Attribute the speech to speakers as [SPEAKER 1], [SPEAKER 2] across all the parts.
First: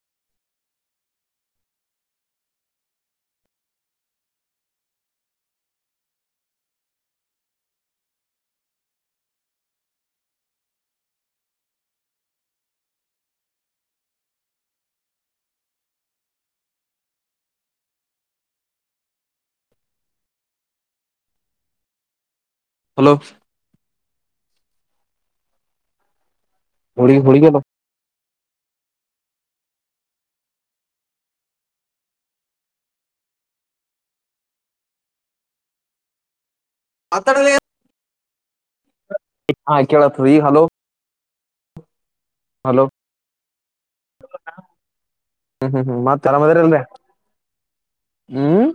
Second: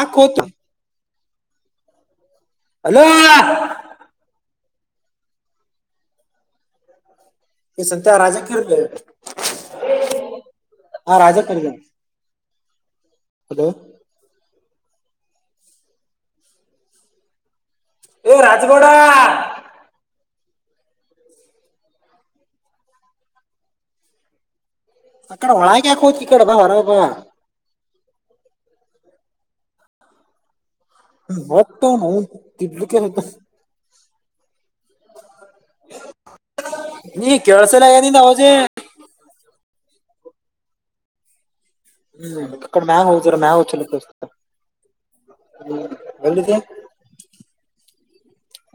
[SPEAKER 1] ಆ ಕೋತ ಅಲೋ ಎ ಸಂತ ರಾಜಾ ಕರ್ಗ ಹಾ ರಾಜ ಕ ಹಲೋ ರಾಜಗಡ
[SPEAKER 2] ಹಲೋ
[SPEAKER 1] ಅ ಕಡೆ ಹಳಗಕೋ ಇ ಕಡೆ ಬಾ ಹೊರಬಾ
[SPEAKER 2] ಹುಡುಗಿ ಹುಡುಗಿಲ್ಲ
[SPEAKER 1] ಹೊತ್ತತ ಹ ಕೆಲು ಕೆತ ನೀ ಕೆೇಳಸಲ್ಲಗ ನಿಿಂದ ಅವಜೆ
[SPEAKER 2] ಹಾ ಕಳ್ ಹಲೋ
[SPEAKER 1] ಹ್ಮ್ ಅ
[SPEAKER 2] ಹಲೋ
[SPEAKER 1] ಕಡೆ ಮ್ಯಾಾಗ್ ಹೋಗ್ತರ ಮ್ಯಾಗ್ ಚಲತ
[SPEAKER 2] ಹ್ಮ್ ಹ್ಮ್ ಹ್ಮ್ ಮತ್ತ ಆರಾಮ್ದ್ರ ಅಲ್ರರಿ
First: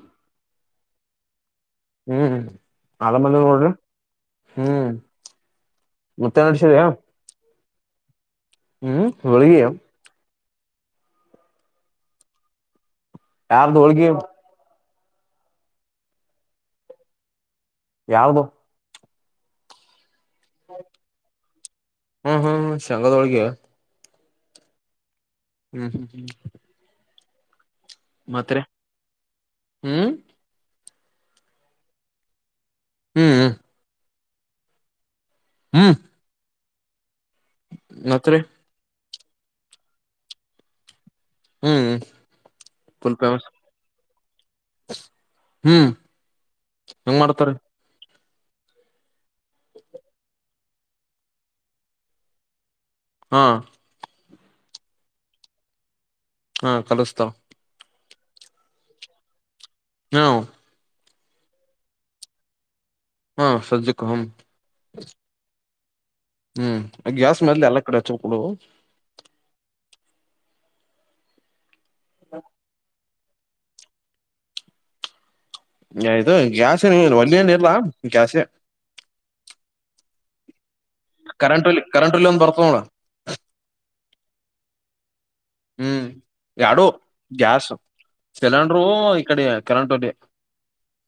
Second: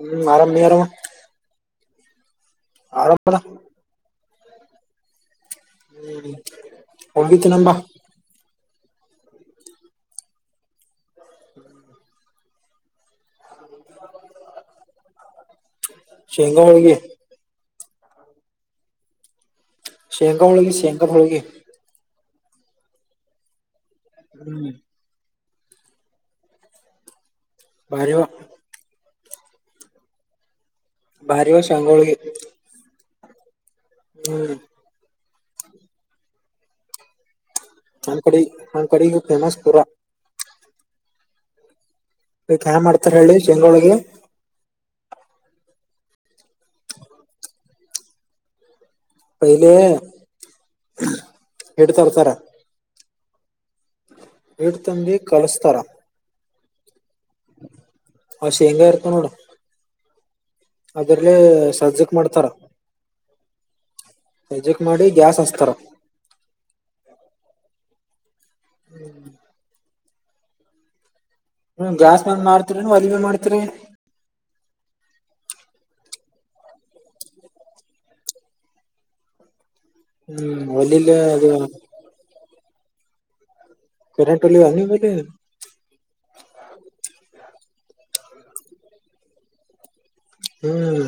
[SPEAKER 1] ಹ್ಮ್ ಆರಾಮೇ ಆರಾಮ
[SPEAKER 2] ಹ್ಮ್ ಅದ
[SPEAKER 1] ಆರಾಮದ
[SPEAKER 2] ಮಲೆ ನೋಡ್ರಿ ಹ್ಮ್
[SPEAKER 1] ಹ್ಮ್
[SPEAKER 2] ಮತ್ತೆ ನಡ್ಸಿದ
[SPEAKER 1] ಒಂಬಿತ್ತು ನಂಬಾ
[SPEAKER 2] ಹ್ಮ್ ಹಳಗೆಯ
[SPEAKER 1] ಹ್ಮ
[SPEAKER 2] ಯಾರ ದೌಡಗೆ
[SPEAKER 1] ಶೇಂಗ ಹಳಗೆ
[SPEAKER 2] ಯಾರ್ದು
[SPEAKER 1] ಶೇಂಂಗಾ ಹಳಗೆ ಶೇಂಗ ಹಳಗೆಿ
[SPEAKER 2] ಹ್ಮ್ ಹ್ಮ್್ಮ ಶ ಸಂಖದ ಹೋಳಗೆ
[SPEAKER 1] ಹ್ಮ್
[SPEAKER 2] ಹ್ಮ್ ಹ್ಮ್ ಹ್ಮ್
[SPEAKER 1] ಭಾರಿವ
[SPEAKER 2] ಮಾತ್ರ ಹ್ಮ್
[SPEAKER 1] ಭಾರಿ ವಷ ಅಂಗೋಳಿಗೆ
[SPEAKER 2] ಹ್ಮ್್ಮ
[SPEAKER 1] ಹ್ಮ್
[SPEAKER 2] ಹ್ಮ
[SPEAKER 1] ಚನ್ ಕಡಿ ಕನ್ ಕಡಿಗ ಫೇಮಸ್ ಪೂರ
[SPEAKER 2] ಹ್ಮ್
[SPEAKER 1] ಬ ಏನ್ ಮಾಡ್ತಾರ
[SPEAKER 2] ಫುಲ್
[SPEAKER 1] ಹೇಳಿ
[SPEAKER 2] ಫೇಮಸ್
[SPEAKER 1] ಶಂಗಗಳೋಳಗೆ
[SPEAKER 2] ಹ್ಮ್ ಹೆಂಗ ಮಾಡ್ತಾರ
[SPEAKER 1] ಪೆಹೆಲಿ ಹಿಂಡ್ ತರ್ತಾರ
[SPEAKER 2] ಹಾ
[SPEAKER 1] ಹಿಟ್ಟು ತಂಬಿ ಕಲಿಸುತ್ತಾರೆ
[SPEAKER 2] ಹಾ ಕಲಸ್ತಾರೆ
[SPEAKER 1] ಹ ಶೇಂಗ ಇರತನೋಡ
[SPEAKER 2] ಹ
[SPEAKER 1] ಅದ್ರಲೆ ಸಜ್ಜಕ್ ಮಾಡ್ತಾರ
[SPEAKER 2] ಹಾ ಸಜ್ಜಕ್ ಹ್ಮ್
[SPEAKER 1] ಸಜಕ್ ಮಾಡಿ ಗ್ಯಾಸ್ ಹಚ್ಚುತ್ತಾರೆ
[SPEAKER 2] ಹ್ಮ್ ಗ್ಯಾಸ್ ಮೇದಲೆ ಎಲ್ಲಾ ಕಡೆ ಹಚ್ಚಕಳ
[SPEAKER 1] ಹ್ಮ್ ಹ್ಮ ಗ್ಯಾಸ್ ಬಂದ್ ಮಾಡ್ತರಿ ಅಲಿ ಬ ಮಾಡ್ತರಿ
[SPEAKER 2] ದು ಗ್ಯಾಸ್ ನೀ ಒಳ್ಳಿಯನ ಇಲ್ಲಾ ಗ್ಯಾಾಸ
[SPEAKER 1] ಹ್ಮ್ ಒಲಲ್ಲ ಅದು
[SPEAKER 2] ಕರೆಂಟ್ ಒಲಿ ಒಂದ್ ಬರ್ತದ ನೋಡ
[SPEAKER 1] ಕರೆಂಟ್ ಒಲಿ ಏನ್ ನಿಮ್ ಬಲ್ಲಿ
[SPEAKER 2] ಹ್ಮ್ ಯಡೋ ಗ್ಯಾಸ್ ಸಿಲಿಂಡರು ಇಕಡೆ ಕೆರೆಂಟ್ ಹೋಲಿ
[SPEAKER 1] ಹ್ಮ್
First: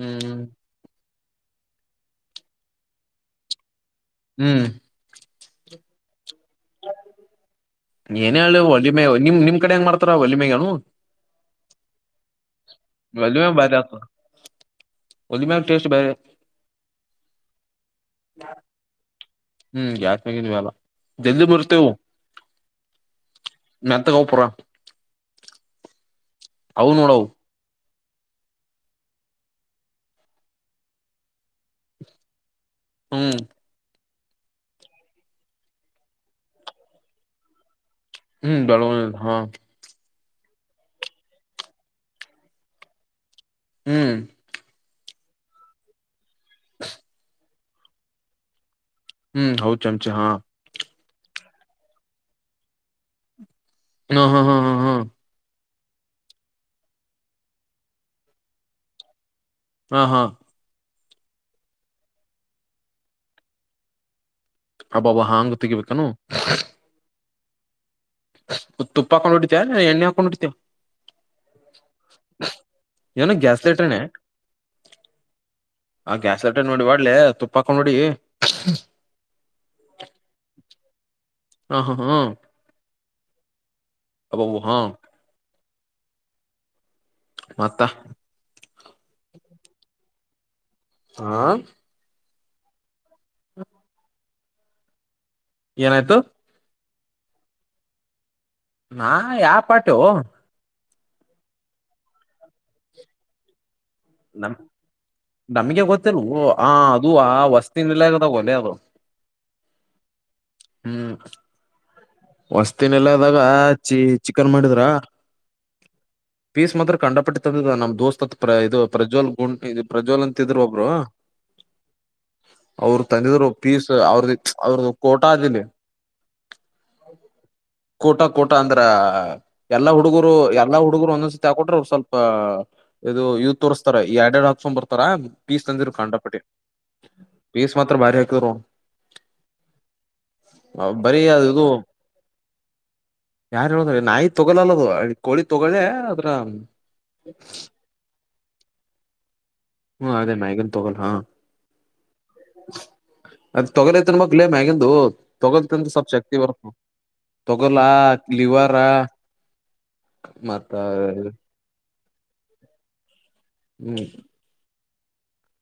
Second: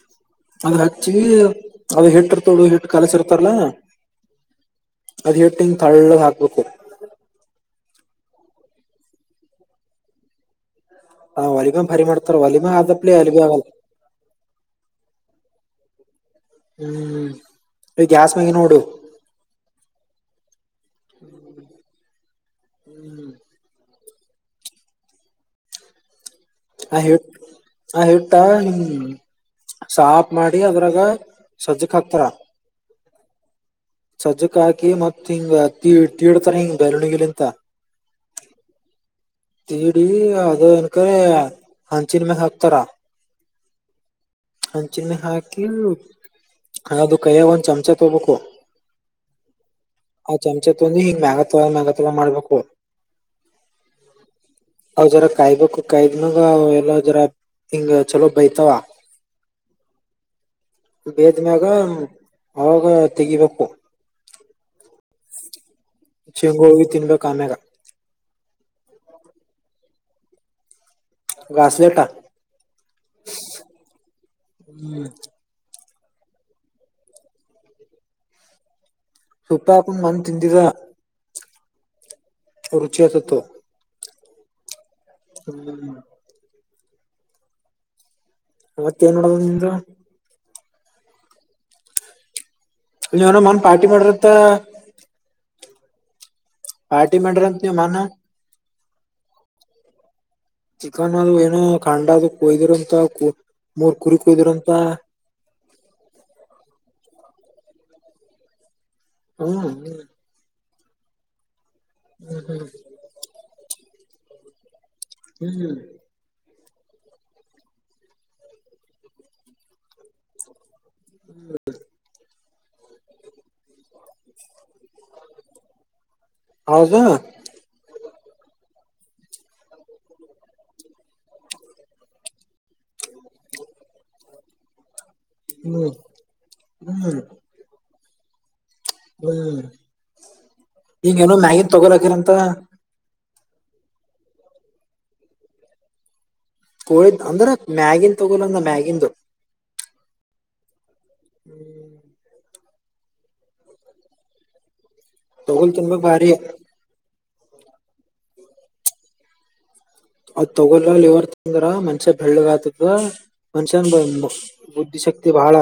[SPEAKER 2] ಹ್ಮ್
[SPEAKER 1] ಅದ್ ಹಾಕ್ಚ್ಚಿವ ಅದ ಹಿಟ್ಟಿರ್ತೊಳ ಹಿಟ್ಟ ಕಲಸ ಇರ್ತಾರಲ್ಲ
[SPEAKER 2] ಹ್ಮ್
[SPEAKER 1] ಅದು ಹಿಟ್ಟಿಂಗ್ ತಳ್ಳ ಹಾಕ್ಬೇಕು
[SPEAKER 2] ಏನೇ ಹೇಳ ಹೊಳ್ಳಿ ಮೇ ನಿಮ್ ನಿಮ್ ಕಡೆ ಹೆಂಗ ಮಾಡ್ತಾರ ಹೊಳ್ಳಿ ಮೇನು
[SPEAKER 1] ಹ ಒಲಿಮ ಭರಿ ಮಾಡ್ತಾರ ಒಲಿಮ ಆದಪ್ಲ ಅಲ್ಬಿ ಆಗಲ್ಲ
[SPEAKER 2] ಹೋಲಿ ಮೇಲೆ ಟೆಸ್ಟ್ ಬೇರೆ
[SPEAKER 1] ಹ್ಮ್ ಈ ಗ್ಯಾಸ್ ಮೇಲೆ ನೋಡು
[SPEAKER 2] ಹ್ಮ್ ಯಾಕಾಗಿದ್ವಿ ಅಲ್ಲ ದಲ್ಲಿ ಬರ್ತೇವು ನ ಪರ [unintelligible]
[SPEAKER 1] ಆಿು [unintelligible] ಆ ಹಿಟ್ಟ ಹ್ಮ ಸಾಫ ಮಾಡಿ ಅದ್ರಾಗ ಸಜ್ಜಕ್ ಹಾಕ್ತಾರ
[SPEAKER 2] ಹ್ಮ್
[SPEAKER 1] ಸಜ್ಜಕ ಹಾಕಿ ಮತ್ತತ್ ಹಿಂಗ ತೀಡ್ತಾರ ಹಿಂಗ್ ಬೆಳ್ಳುಣಗಿಲಿಂತ
[SPEAKER 2] ಹ್ಮ್ ಬೆಳಣ [unintelligible]
[SPEAKER 1] ತಿಡಿ ಅದ [unintelligible] ಏನ್ಕರಿ ಹಂಚಿನ ಮೇಲೆ ಹಾಕ್ತಾರ
[SPEAKER 2] ಹ್ಮ್
[SPEAKER 1] ಹಂಚಿಿನೆ ಹಾಕಿ ಅದು ಕಯ ಚಮಚಾ ತಗೋಬೇಕು
[SPEAKER 2] ಹ್ಮ್ ಹೌ ಚಮಚ ಹಾ
[SPEAKER 1] ಮ್ಯಘ ತೊಳ ಮ್ಯಘಾ ತೊಳ ಮಾಡ್ಬೇಕು [unintelligible]
[SPEAKER 2] ಹಾ ಹಾ ಹಾ ಹಾ
[SPEAKER 1] ಹೌ ಜರ ಕಾಯವ [unintelligible] ಕು ಕೈದನಾಗ ಎಲ್ಲದರ ಹಿಂಗ ಚಲೋ ಬೈತಾವ
[SPEAKER 2] ಹಾ ಹಾ
[SPEAKER 1] ಬೇದ್ಮ್ಯಾಗ ಅವಾಗ ತೆಗಿಬೇಕು
[SPEAKER 2] ಬಾಬ ಹಾಂಗ ತೆಗೆಗಬೇಕು
[SPEAKER 1] ಚಿಂಗ ಹಿ ತಿನ್ಬೇಕು ಆಮೇಾಗ
[SPEAKER 2] ತುಪ್ಪ ಹಾಕೊಂಡ್ಿಡ್ತಿಯಾ [unintelligible] ಎಣ್ಣೆ ಹಾಕೊಂಡ್ಿಡ್ತಿಯಾ
[SPEAKER 1] ಗಾಸ್ಲೇಟ
[SPEAKER 2] ವನ ಗ್ಯಾಸ್ ಲೇಟ್ರನ
[SPEAKER 1] ಹ್ಮ್
[SPEAKER 2] ಆ ಗ್ಯಾಸ್ ಲೀಟರ್ ನೋಡಿ ಬಡ್ಲೆ ತುಪ್ಪ ಹಾಕೊಂಡ್ ನೋಡಿ
[SPEAKER 1] ತುಪ್ಪ ಹಾಕೊಂಡ್ ಮಂದ ತಿಂದಿದ
[SPEAKER 2] ಹ ಹಾ ಹಾ
[SPEAKER 1] ಉರುಚಿಯತತ್ತುೋ
[SPEAKER 2] ಅಬ ಹಾ
[SPEAKER 1] ಹ್ಮ
[SPEAKER 2] ಮತ್ತ
[SPEAKER 1] ಮತ್ತ ಏನ್ ನೋಡುದು ನಿಮ್ದ
[SPEAKER 2] ಆ
[SPEAKER 1] ಇನ ಮನ್ ಪಾರ್ಟಿ ಮಾಡ್ರತ್ತ
[SPEAKER 2] ಏನಾಯ್ತು
[SPEAKER 1] ಪಾರ್ಟಿ ಮಾಡಂಡ್ರಂತ ನೀ ಮಾಾನ
[SPEAKER 2] ನಾ ಯಾವ ಪಾಠ
[SPEAKER 1] ಚಿಕನ್ ಅದು ಏನೋ ಖಂಡ ಅದು ಕೊಯ್ದರು ಅಂತ
[SPEAKER 2] ನ ನಮ್ಗೆ ಗೊತ್ತಲ್ ಆ ಅದು ಹಾ ವಸ್ತಿ ನಿಲ್ಲದಗಲ್ಲ ಅದು
[SPEAKER 1] ಹ್ಮ್
[SPEAKER 2] ಹ್ಮ್ ಹೊಸ್ತಿನ ಎಲ್ಲಾ ಇದಾಗ ಚಿ ಚಿಕನ್ ಮಾಡಿದ್ರ
[SPEAKER 1] ಹ್ಮ್ ಹ್ಮ್
[SPEAKER 2] ಸ್ ಮಾತ್ರ ಕಂಡಪಟ್ಟಂದ ನಮ್ ದೋಸ್ತ್ ಇದು ಪ್ರಜ್ವಲ್ ಗುಂಡ ಇದು ಪ್ರಜ್ವಲ್ ಅಂತ ಇದ್ರರು
[SPEAKER 1] ಹ್ಮ
[SPEAKER 2] ಅವರು ತಂದಿದ್ರು ಪೀಸ್ ಅವ್ರ ಅವರು ಕೋಟಾರಲ್ಲಿ
[SPEAKER 1] ಹೌದಾ
[SPEAKER 2] ಕೋಟ ಕೋಟ ಅಂದ್ರ ಎಲ್ಲಾ ಹುಡುಗರು ಎಲ್ಲಾ ಹುಡುಗರು ಒಂದೊಂದ್ಸತಿ ಹಾಕೊಟ್ರೆ ಸ್ವಲ್ಪ ಇದು ಯತ್ ತೋರಿಸತಾರೆ ಈ ಎಡಡ್ ಆಪ್ಸನ್ ಬರ್ತಾರ ಪೀಸ್
[SPEAKER 1] ಹ್ಮ್
[SPEAKER 2] ತಂದಿರು ಕಂಡಪಟ್ಟಿ
[SPEAKER 1] ಹ್ಮ್
[SPEAKER 2] ಪೀಸ್ ಮತ್ತೆ ಹತ್ರ ಭಾರ ಕರ್ಣ
[SPEAKER 1] ಹ್ಮ್ ಹಂಗ
[SPEAKER 2] ಬರೀ
[SPEAKER 1] ಏನೋ ಮ್ಯಾಗಿನ್ ತಗೋಲ್ ಹಾಕಿರಂತ
[SPEAKER 2] ಯಾರ್ು ಹೇಳುದ ನಾಯಿ ತೊಗೋಲ್ಲದು ಕಳಿ ತೊಗೊಳ್ಳೆ
[SPEAKER 1] ಕೋಳಿದ್ ಅಂದ್ರ ಮ್ಯಾಗಿನ್ ತಗೋಲಂದ ಮ್ಯಾಗಿನ್ಂದು
[SPEAKER 2] ಹ್ಮ್ ಅದೇ ಮ ಈಗನ್ ತಗೋಲ್ಲಾ
[SPEAKER 1] ಹ್ಮ್
[SPEAKER 2] ಅದ ತೊಗೋಲತಿನ್ ಮಕ್ಲೇ ಮಗಂದು
[SPEAKER 1] ತೊಗೋಲ್
[SPEAKER 2] ತೊಗೋಲ್ತನ್
[SPEAKER 1] ತಿನ್ಬೇಕ್
[SPEAKER 2] ಸ್ವಲ್ಪ್ ಶಕ್ತಿ
[SPEAKER 1] ಬಾರಿ
[SPEAKER 2] ಬರುತ್ತ ತೊಗಲಾ ಲವಾರಾ
[SPEAKER 1] ಅದ್ ತಗೋಲ್ಲ್ಇವರ್ ತಂದ್ರ ಮನ್ಷ್ ಬೆಳ್ಳಗ್ ಆತದ ಮನ್ಷನ್
[SPEAKER 2] ಹ್ಮ್
[SPEAKER 1] ಶಕ್ತಿ ಬಹಳ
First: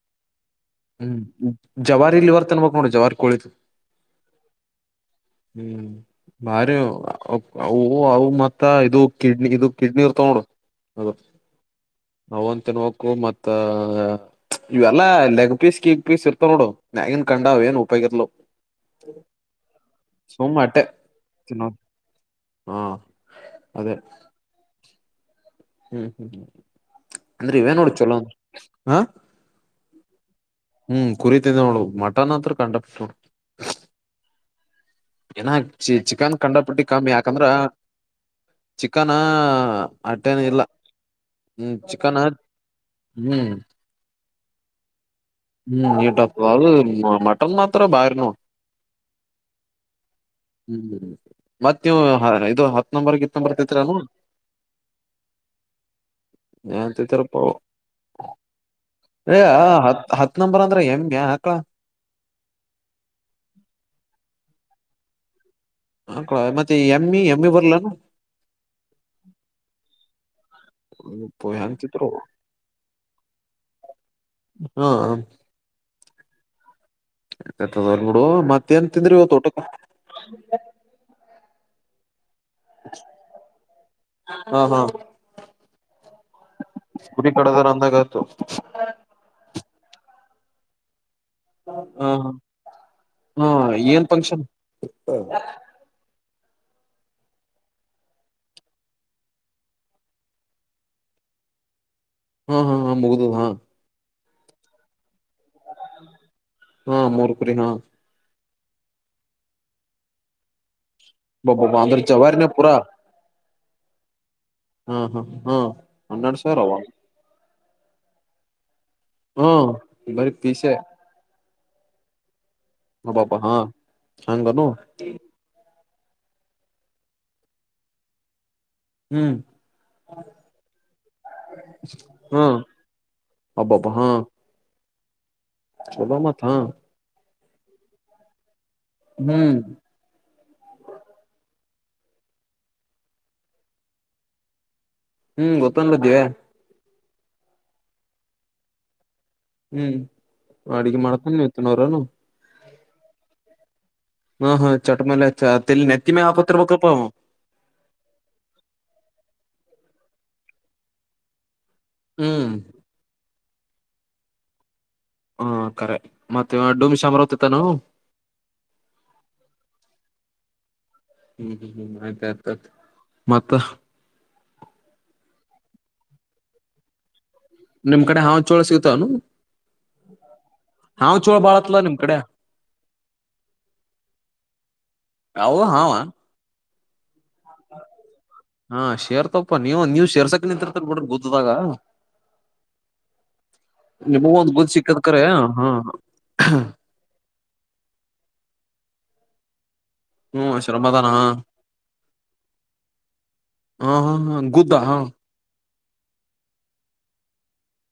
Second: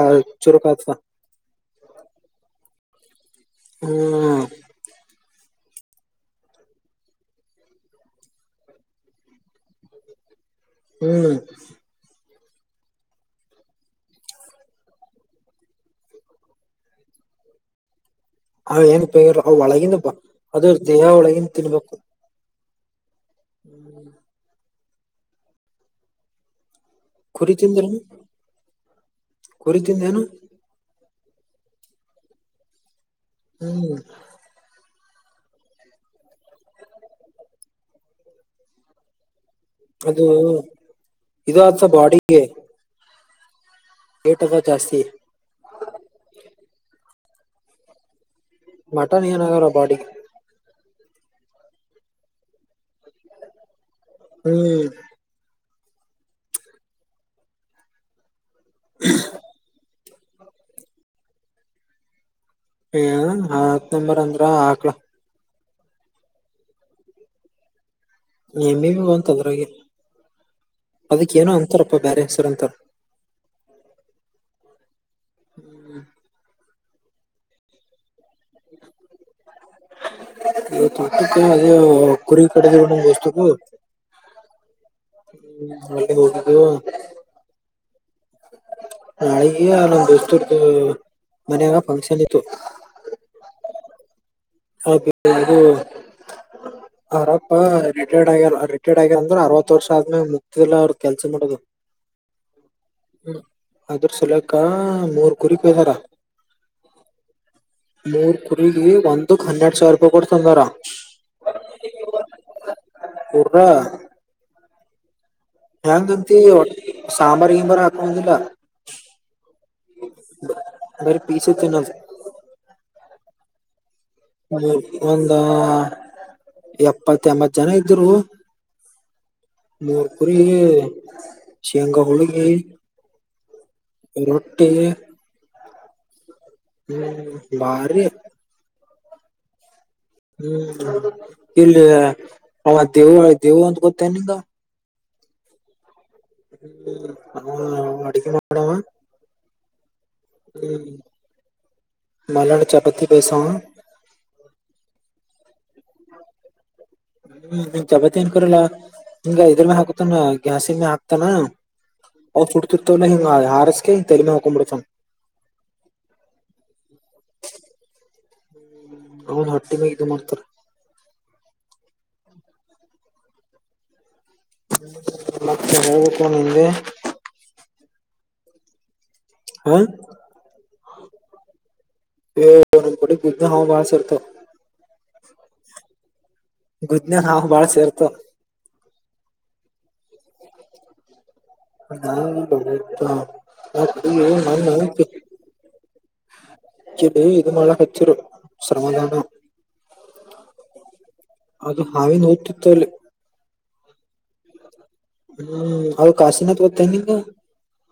[SPEAKER 1] ಚುರುಕ್ ಆಗ್ತದ
[SPEAKER 2] ಹ್ಮ್ ಜವಾರಿ ಇಲ್ಲಿ ಹೊರ್ತನ್ಬೇಕಕ್ ನೋಡು ಜವಾರಿ ಕೋಳಿದು
[SPEAKER 1] ಹ್ಮ್
[SPEAKER 2] ಹ್ಮ್ ಬಾರಿ ಅ ಅವು ಮತ್ತ ಇದು ಕಿಡ್ನಿ ಇದು ಕಿಡ್ನಿ ಇರ್ತಾವ ನೋಡು
[SPEAKER 1] ಹ್ಮ್
[SPEAKER 2] ನವು ಒಂದ ತಿನ್ವಕು ಮತ್ತ ಇವೆಲ್ಲಾ ಪೀಸ್ ಕೇಕ್ ಪೀಸ್ ಇರ್ತ ನೋಡು ಮ್ಯಾಗಿನ್ ಕಂಡ್ಏನ್ ಉಪಯೋಗಿಲು
[SPEAKER 1] ಹ ಏನ್ಪ ಅವ ಒಳಗಿಂದ ಬ
[SPEAKER 2] ಸುಮ್
[SPEAKER 1] ಅದು
[SPEAKER 2] ಅಟ್ಟೆ
[SPEAKER 1] ದೇಹ ಒಳಗಿಂದ
[SPEAKER 2] ತಿನ್ನೋದು
[SPEAKER 1] ತಿನ್ಬೇಕು
[SPEAKER 2] ಹಾ
[SPEAKER 1] ಹ್ಮ್
[SPEAKER 2] ಅದೇ ಹ್ಮ್ ಹ್ಮ್ ಹ್ಮ್
[SPEAKER 1] ಕುರಿ
[SPEAKER 2] ಅಂದ್ರೆ ಇವೇ ನೋಡ
[SPEAKER 1] ತಿಂದ್ರೇನು
[SPEAKER 2] ಚಲೋಂದ ಹ
[SPEAKER 1] ತಿಂದನು
[SPEAKER 2] ಹ್ಮ್ ಕುರಿತ ನೋ ಮಟನ್ ಹತ್ರ ಕಂಡ ನ
[SPEAKER 1] ಹ್ಮ್
[SPEAKER 2] ಏನ ಚ ಚಿಕನ್ ಕಂಡಪಟ್ಟಿ ಕಮ್ಮಿ ಯಾಕಂದ್ರ ಚಿಕನ್ ಹ
[SPEAKER 1] ಅದು
[SPEAKER 2] ಅಟ್ಟೇನ ಇಲ್ಲ
[SPEAKER 1] ಇದು
[SPEAKER 2] ಹ್ಮ
[SPEAKER 1] ಆತ
[SPEAKER 2] ಚಿಕನ್ ಹ ಹ್ಮ್
[SPEAKER 1] ಏಟಕ ಜಾಸ್ತಿ
[SPEAKER 2] ಹ್ಮ್ ನೀಟಪ್ಪ ಅದು ಮಟನ್ ಮಾತ್ರ ಭಾರನ
[SPEAKER 1] ಮಟನ್ ಏನಾಗರ ಪಾಡಿ
[SPEAKER 2] ಹ್ಮ್ ಮತ್ ನೀವು ಇದು ಹತ್ ನಂಬರ್ ಇತ್ ನಂಬರ್ ತತ್ರನು
[SPEAKER 1] ಹ್ಮ್
[SPEAKER 2] ಹತ ಪ ಹ ಹತ್ ನಂಬರ್ ಅಂದ್ರೆ ಹೆಮ್ಯಾ ಹಾಕ್ಳ
[SPEAKER 1] ಹಏ ಹತ್ನಂಬರ್ ಅಂದ್ರ ಹಾಕ್ಲ
[SPEAKER 2] ಹ ಕೊಡ ಮತ್ತೆ ಎಮ್ ಇ ಎಮ್ ಇ ಬರ್ಲಾನ
[SPEAKER 1] ನಿಮ್ಮಿ ಅಂತ ಅದ್ರಾಗ ಅದಕ್ಕ
[SPEAKER 2] ಯಪ್ಪೋ
[SPEAKER 1] ಏನೋ
[SPEAKER 2] ಹೆಂಗ್
[SPEAKER 1] ಅಂತಾರಪ್ಪಾ
[SPEAKER 2] ತಿಂತರೋ
[SPEAKER 1] ಬೇರೆ ಹೆಸರು ಅಂತಾರ
[SPEAKER 2] ಹ್ಮ
[SPEAKER 1] ಹ್ಮ್.
[SPEAKER 2] ಬಿಡು ಮತ್ತೆಏನ್ ತಿಂದ್ರಿ ತೋಟ
[SPEAKER 1] ತೊಟ್ಟಕ್ಕೆ ಅದೇ ಕುರಿಗ ಕಡೆದರುಣ ವಸ್ತುಕ
[SPEAKER 2] ಹಾ ಹಾ
[SPEAKER 1] ಹ್ಮೆ ಹಟಿದ್ದು
[SPEAKER 2] ತು
[SPEAKER 1] ನಾಳಗೆ ನಮ್ಮ ದಸ್ತರ್
[SPEAKER 2] ಹಾ ಹ್ಮ ಏನ್ ಫಂಕ್ಷನ್
[SPEAKER 1] ಅದ ಅರಪ್ಪಾ ರಿಟೈರ್ಡ್ ಆಗ್ಯಾರ ರಿಟೈರ್ಡ್ ಆಗ್ಯಾರ ಅಂದ್ರ ಅರವತ್ ವರ್ಷ ಆದ್ಮೇಗ ಮುಕ್ತಿದಿಲ್ಲ ಅವ್ರ ಕೆಲ್ಸ ಮಾಡೋದು
[SPEAKER 2] ಹಾ ಹಾ ಹಾ ಮುಗುದದ ಹಾ
[SPEAKER 1] ಕ ಮೂರ್ ಕುರಿಕ್ ಹತಾರ
[SPEAKER 2] ಹಾ ಮೂರ್ ಕುರಿ ಹಾ
[SPEAKER 1] ಮೂರ್ ಕುರವಿ ಒಂದಕ್ ಹನ್ನರಡ್ ಸಾವಿರ ರೂಪಾಯಿ ಕೊಡ್ತಂದಾರ
[SPEAKER 2] ಬಬ್ಬ ಬಾಂದ್ರ ಚವಾರೆ ಪುರ
[SPEAKER 1] ವಾ
[SPEAKER 2] ಹಾ ಹಾ ಹಾ
[SPEAKER 1] ಹೆಯಾಂಗಂತಿ
[SPEAKER 2] ಹನ್ನೆರಡ್ ಸಾವಿರ ಅವ
[SPEAKER 1] ಸಾಂಬಾರ್ ಗಿಂಬಾರ್ ಹಾಕೊದಿಲ್ಲ
[SPEAKER 2] ಹಾ ಬರಿ ಪೀಸೆ
[SPEAKER 1] ಬರೆ ಪೀಸ ತಿನ್ನದು
[SPEAKER 2] ಹ ಪಾಪ ಹಾ ಹಂಗನು
[SPEAKER 1] ಒಂದ ಎಪ್ಪತ್ತ ಎಂಬತ್ ಜನ ಇದ್ರು
[SPEAKER 2] ಹ್ಮ್
[SPEAKER 1] ಮೂರ್ ಕುುರಿ ಶೇಂಗಾ
[SPEAKER 2] ಹಾ
[SPEAKER 1] ಹುಳಗಿ ರೊಟ್ಟಿ
[SPEAKER 2] ಒಬಾಮ
[SPEAKER 1] ಹ್ಮ ಬಾರ
[SPEAKER 2] ಹ್ಮ್
[SPEAKER 1] ಹ್ಮ್ ಇಲ್ಲಿ ಅವ ದೇವ ದೇವು ಅಂತ ಗೊತ್ತ ನಿಂಗ
[SPEAKER 2] ಹ್ಮ್ ಗೊತ್ತಂದ್ದೀ
[SPEAKER 1] ಅಡಕ್ಕೆ ಮಾಡಾಮ
[SPEAKER 2] ಹ್ಮ್ ಅಡಿಗೆ ಮಾಡ್ತಾನ ಇತ್ತುನೋರನು
[SPEAKER 1] ಪ್ರತಿ ಪೈಸಾ
[SPEAKER 2] ಚಲ್ಲಿ ನೆತ್ತಮ ಆಪತ್ರರ
[SPEAKER 1] ಹ್ಮ್ ನಿ ಚಪಾತಿ ಏನ್ಕರಲ್ಲಾ ಹಿಂಗ ಇದ್ರ ಮ ಹಾಕತಾನ ಗ್ಯಾಸ್ ಇಂದೇ ಹಾಕ್ತಾನ
[SPEAKER 2] ಹ್ಮ್
[SPEAKER 1] ಫುರ್ತುತ ಹಾರಸಕ್ಕೆ ತರಿಮ ಹಕುಮ ರತ
[SPEAKER 2] ಹಾ ಕರೆ ಮತ್ತೆ ಡೂಮಿಶ ಅಮರಾವತಿತ್ತಾನ
[SPEAKER 1] ಅವನ್ ಹಟ್ಟಿಮ ಇದು ಮಾಡ್ತಾರ
[SPEAKER 2] ಹ್ಮ್ ಹ್ಮ್ ಹ್ಮ್ ಆಯ್ತ ಆ್ತತ್ ಮತ್ತ
[SPEAKER 1] ಮ ಹೇಳ್ಬೇಕು ನಿಮಗೆ
[SPEAKER 2] ನಿಮ್ ಕಡೆ ಹಾ ಚೋಳ ಸಿಗತನು
[SPEAKER 1] ಹಾ
[SPEAKER 2] ಹಾವ್ ಚೋಳ ಬಾಳತ್ಲ ನಿಮ
[SPEAKER 1] ಗ ಹ ಬ ಸರ್ತ
[SPEAKER 2] ಅವು ಹಾವ ಹಾ ಶೇರ್ತಪ್ಪ ನೀವು ನೀವ್ ಶೇರ್ಸಕ ನಿಂತರ್ತ ಬಿಡ ಗೊತ್ತ
[SPEAKER 1] [unintelligible]
[SPEAKER 2] ನಿಮಗೂ ಒಂದ್ ಗುದ್ ಸಿಕ್ಕದ್ ಕರೆ ಹಾ
[SPEAKER 1] ಎಡಿ ಇದು ಮಳ ಹಚ್ಚರು ಸರ್ಮಧಾನ
[SPEAKER 2] ಹ್ಮ್ ಶ್ರಮದ
[SPEAKER 1] ಅದು ಹಾವೇ ನೋದ್ತಿತ್ತುಲ್ಲಿ
[SPEAKER 2] ಹಾ ಹಾ ಹಾ ಗ
[SPEAKER 1] ಹ್ಮ್ ಅವ ಕಾಶಿನಾಥ್ ಗೊತ್ತನಾ ನಿಂಗ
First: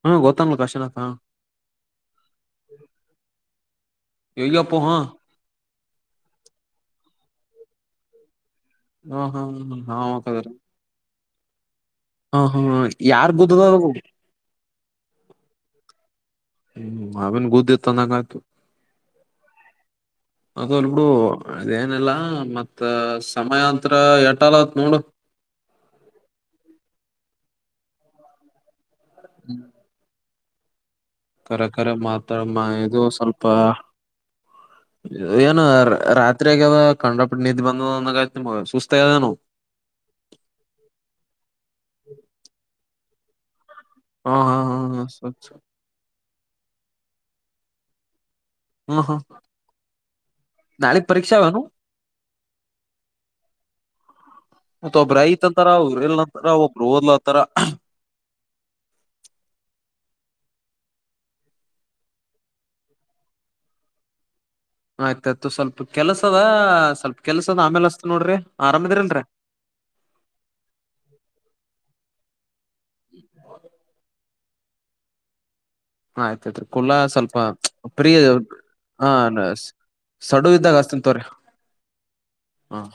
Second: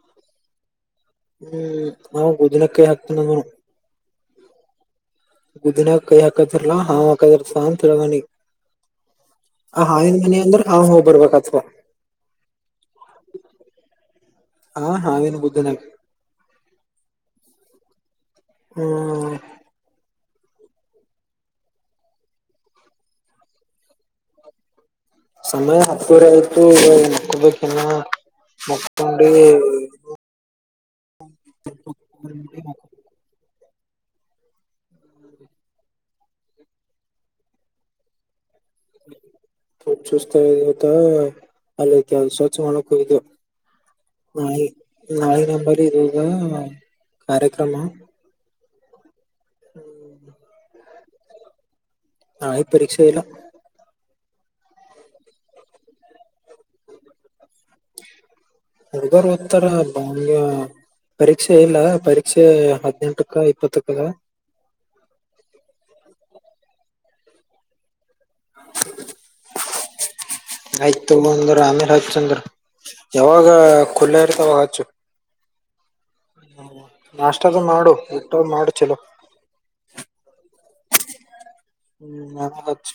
[SPEAKER 2] ಹ್ಮಂ ಗೊತ್ತಮ ಕಾಶಿನಾಥ್
[SPEAKER 1] ಹ್ಮ್ ನಾವು ಗುದಿನಕ್ಕಯ ಕೈ ಹಾಕ್ತೀನ ನೋಡು
[SPEAKER 2] ಎಲ್ಲಪ್ಪ ಹಾ
[SPEAKER 1] ಹುದ್ದನ್ಯಾಗ್ ಕೈ ಹಾಕತೀರ್ಲ ಹಾವ [unintelligible]
[SPEAKER 2] ಹಾ ಹಾ
[SPEAKER 1] ಆ
[SPEAKER 2] ಹಾವ
[SPEAKER 1] ಹಾವಿನ ಮನಿ
[SPEAKER 2] ಕದ್ರ
[SPEAKER 1] ಅಂದ್ರ ಹಾಂವ ಹೋಗ್ ಬರ್ಬೇಕಥದ
[SPEAKER 2] ಹಾ ಹಾ ಯಾರ್ ಗುದ್ದದೋಳ್ಗ
[SPEAKER 1] ಆ ಹಾವಿನ ಗುದಿನಾಗ
[SPEAKER 2] ಹು ಹಾವಿನ ಗುದ್ದ ಇತ್ತ ಅಂದಂಗ ಆತು.
[SPEAKER 1] ಹ್ಮ್
[SPEAKER 2] ಅದು ಅಲ್ ಬಿಡು ಅದೇನೀಲ್ಲಾ ಮತ್ತ ಸಮಯಾಂತ್ರ ಯಾಟ್ಟದ ನೋಡು
[SPEAKER 1] ಸಮಯ ಹತ್ತುವರಿ ಆಗೇತಿ ಇನ್ನ ಮಕ್ಕೋಬೇಕ ಇನ್ನಾ ಮ ಕೊಂಡಿವಿ
[SPEAKER 2] ಕರೆ ಕರೆ ಮಾತ್ರಮ್ಮ ಇದು ಸ್ವಲ್ಪ ಏನ ರಾತ್ರಿ ಆಗೇದ ಕಂಡಾಪಟ್ಟಿ ನಿದ್ದಿ ಬಂದ ಅಂದಂಗೈತಿ ನಿಮಗ ಸುಸ್ತ ಆಗ್ಯದೇನು
[SPEAKER 1] ಫುಲ್ ಸುಸ್ತ ಆಗೇದ ಇವತ್ತಾ ಅಲ್ಲಿ ಕೆಲಸೊಚ್ ಮಾಡಕ್ ಹೋಗಿದ್ಯು.
[SPEAKER 2] ಹಾ ಹಾ
[SPEAKER 1] ನಾಯಿ
[SPEAKER 2] ಹಾ ಹಾ ಸರಿ
[SPEAKER 1] ನಾಯಿ
[SPEAKER 2] ಸರಿ
[SPEAKER 1] ನಂಬರ್ ಇರೊದ ಹಾ ಕಾರ್ಯಕ್ರಮ
[SPEAKER 2] ಹಾ ಹಾ.
[SPEAKER 1] ಹ್ಮ್
[SPEAKER 2] ನಾಳಿಗ ಪರೀಕ್ಷೆ ವನು
[SPEAKER 1] ನಾಳಿಗ ಪರೀಕ್ಷೆ ಇಲ್ಲ.
[SPEAKER 2] ಮತ್ತ ಒಬ್ಬ್ರ ಐತಿ ಅಂತರ ಒಬ್ರ ಇಲ್ಲ ಅಂತರ ಒಬ್ರ ಓದ್ಲ
[SPEAKER 1] ಹುಡ್ಗರು ಓದ್ತಾರ ಒಮ್ಗೆ ಪರೀಕ್ಷೆ ಇಲ್ಲ ಪರೀಕ್ಷೆ ಹದಿನೆಂಟ್ಕ ಇಪ್ಪತ್ತಕ್ಕ ಅದಾವ್
[SPEAKER 2] ಅ ಸ್ವಲ್ಪ ಕೆಲ್ಸ ಅದ್ ಆಮೇಲ್ ಹಚ್ಚತೀನಿ ನೋಡ್ರಿ ಆರಾಮ ಅದಿರಿಲ್ರಿ
[SPEAKER 1] ಆಯ್ತ ತಗೋ ಅಂದ್ರ ಆಮೇಲೆ ಹಚ್ಚ ಹಂಗರ್ ಯಾವಾಗ ಕುಲ್ಲಾ ಇರ ಅವಾಗ್ ಹಚ್ಚು.
[SPEAKER 2] ಆಯ್ತ ಆಯ್ತ್ರಿ ಕುಲ್ಲಾ ಸ್ವಲ್ಪ
[SPEAKER 1] ನಾಷ್ಟದು ಮಾಡು
[SPEAKER 2] ಪ್ರಿ
[SPEAKER 1] ಊಟ ಮಾಡು ಚಲೋ
[SPEAKER 2] ಹ ನ್ಸ ಸಡವ ಇದ್ದಾಗ ಹಸ್ತನ್ ತಗೋರಿ.
[SPEAKER 1] ಹ್ಮ್ ಆಮೇಲ
[SPEAKER 2] ಹಾ
[SPEAKER 1] ಹಚ್ಚ.